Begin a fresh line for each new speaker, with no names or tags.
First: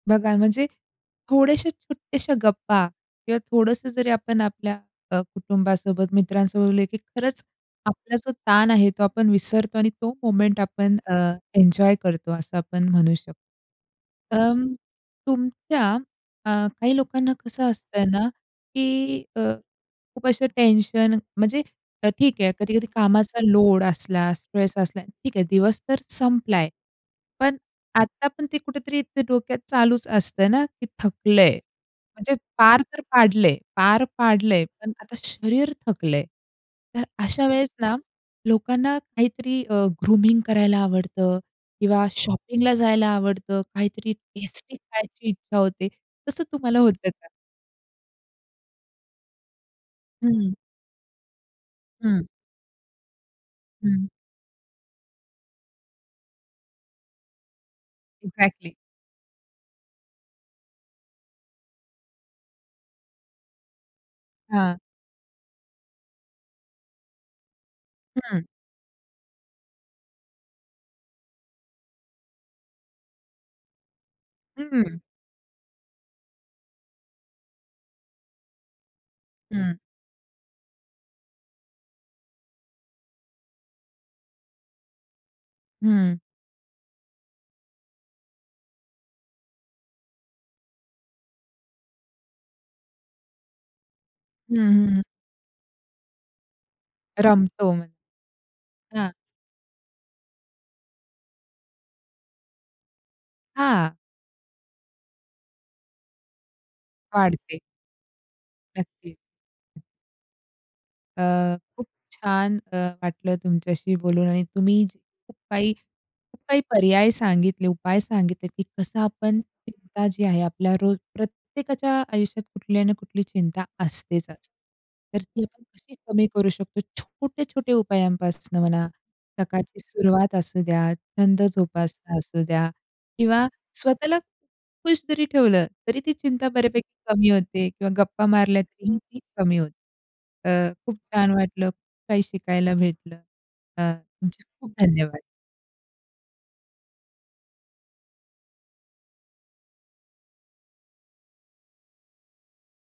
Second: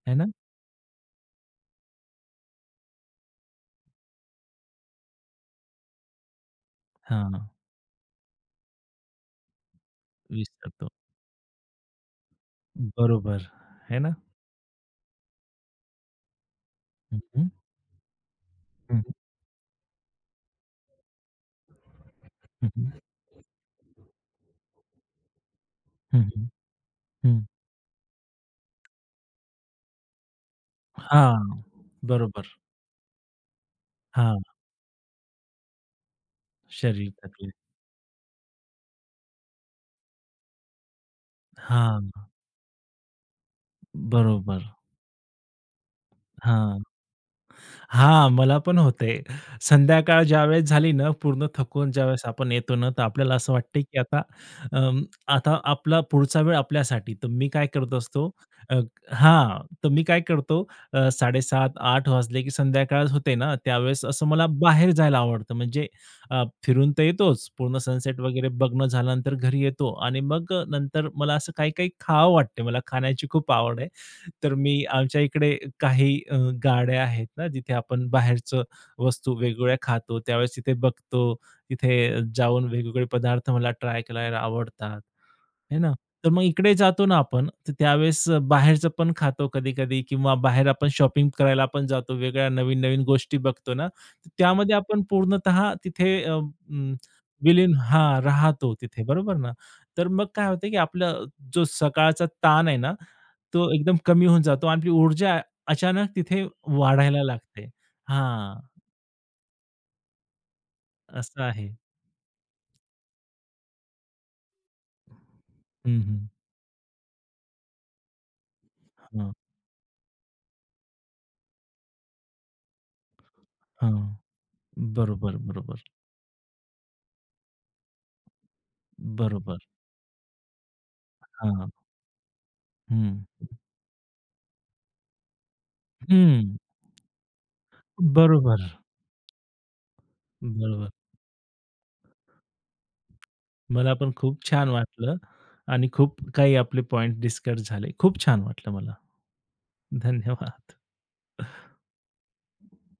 आहे ना.
बघा, म्हणजे थोडेशा छोट्याशा गप्पा किंवा थोडंसं जरी आपण आपल्या अ, कुटुंबासोबत, मित्रांसोबत बोलले की खरंच,
हां.
आपला जो ताण आहे तो आपण विसरतो आणि तो मोमेंट
विसरतो.
आपण अ, एन्जॉय करतो, असं आपण म्हणू शकतो.
बरोबर, आहे ना.
अं, तुमच्या अ, काही
हं,
लोकांना
हं.
कसं असतंय ना,
हं, हं.
की अ, खूप अशा टेन्शन म्हणजे अ, ठीक आहे
हं,
कधी-कधी
हं.
कामाचा लोड असला, स्ट्रेस असला ठीक आहे, दिवस तर
हं, हं,
संपलाय.
हं.
पण आत्ता पण ते कुठेतरी ते डोक्यात चालूच असतंय ना, की थकलंय.
हां,
म्हणजे
बरोबर.
पार तर पाडलंय, पार
हां.
पाडलंय, पण आता शरीर थकलंय, तर
शरीर
अशा
थकले.
वेळेस ना, लोकांना काहीतरी अ, ग्रूमिंग करायला आवडतं किंवा
हां.
शॉपिंगला जायला आवडतं, काहीतरी
बरोबर.
टेस्टी खायची इच्छा होते. तसं तुम्हाला
हां,
होतं का?
हां, मला पण होते. संध्याकाळ
हं.
ज्यावेळेस झाली ना, पूर्ण थकून
हं.
ज्यावेळेस आपण येतो ना, तर आपल्याला असं वाटतंय की
हं
आता, अं, आता आपला पुढचा वेळ आपल्यासाठी. तर मी काय करत असतो?
अ‍ॅक्झॅक्टली.
अ हां, तर मी काय करतो? अ, 7:30-8:00 वाजले की संध्याकाळ होते ना, त्यावेळेस असं मला
हां.
बाहेर जायला आवडतं. म्हणजे अ, फिरून तर येतोच, पूर्ण सनसेट
हं.
वगैरे बघणं झाल्यानंतर घरी येतो आणि मग अ, नंतर मला असं काही-काही खावं वाटते. मला खाण्याची खूप आवड आहे. तर मी
हं.
आमच्या इकडे काही अ, गाड्या आहेत ना, जिथे आपण बाहेरच वस्तू
हं.
वेगवेगळ्या खातो. त्यावेळेस तिथे बघतो, तिथे जाऊन वेगवेगळे पदार्थ मला ट्राय करायला आवडतात. आहे ना,
हं.
तर मग इकडे जातो ना आपण, तर त्यावेळेस बाहेरचं पण खातो कधी-कधी किंवा बाहेर आपण शॉपिंग करायला पण जातो. वेगळ्या नवीन-नवीन गोष्टी बघतो ना,
हं,
त्यामध्ये
हं.
आपण पूर्णतः तिथे अं, अ,
रमतो,
विलीन हां, राहतो तिथे
हां.
बरोबर ना, तर मग काय होतं, की आपलं अ, जो सकाळचा ताण आहे ना, तो
हां.
एकदम कमी होऊन जातो आणि आपली ऊर्जा अचानक तिथे वाढायला
वाढते.
लागते. हां.
नक्कीच.
असं
अ,
आहे.
खूप छान अ, वाटलं तुमच्याशी बोलून आणि तुम्ही खूप काही
हं, हं.
खूप काही पर्याय सांगितले, उपाय सांगितले, की कसं
हां.
आपण चिंता जी आहे, आपल्या रोज प्रत्येकाच्या आयुष्यात कुठली ना कुठली चिंता
हं,
असतेतच, तर
बरोबर,
ती
बरोबर.
कशी कमी करू शकतो. छोटे-छोटे उपायांपासून म्हणा,
बरोबर.
सकाळची सुरुवात असू द्या, छंद
हां.
जोपासना असू द्या किंवा
हं.
स्वतःला खुश जरी ठेवलं, तरी ती चिंता
हं.
बऱ्यापैकी कमी होते किंवा गप्पा
बरोबर.
मारल्या तरीही ती कमी होते. अ,
बरोबर.
खूप छान वाटलं, खूप काही शिकायला भेटलं. अ,
मला पण खूप
तुमचे
छान
खूप
वाटलं
धन्यवाद.
आणि खूप काही आपले पॉइंट डिस्कस झाले. खूप छान वाटलं मला. धन्यवाद. हं.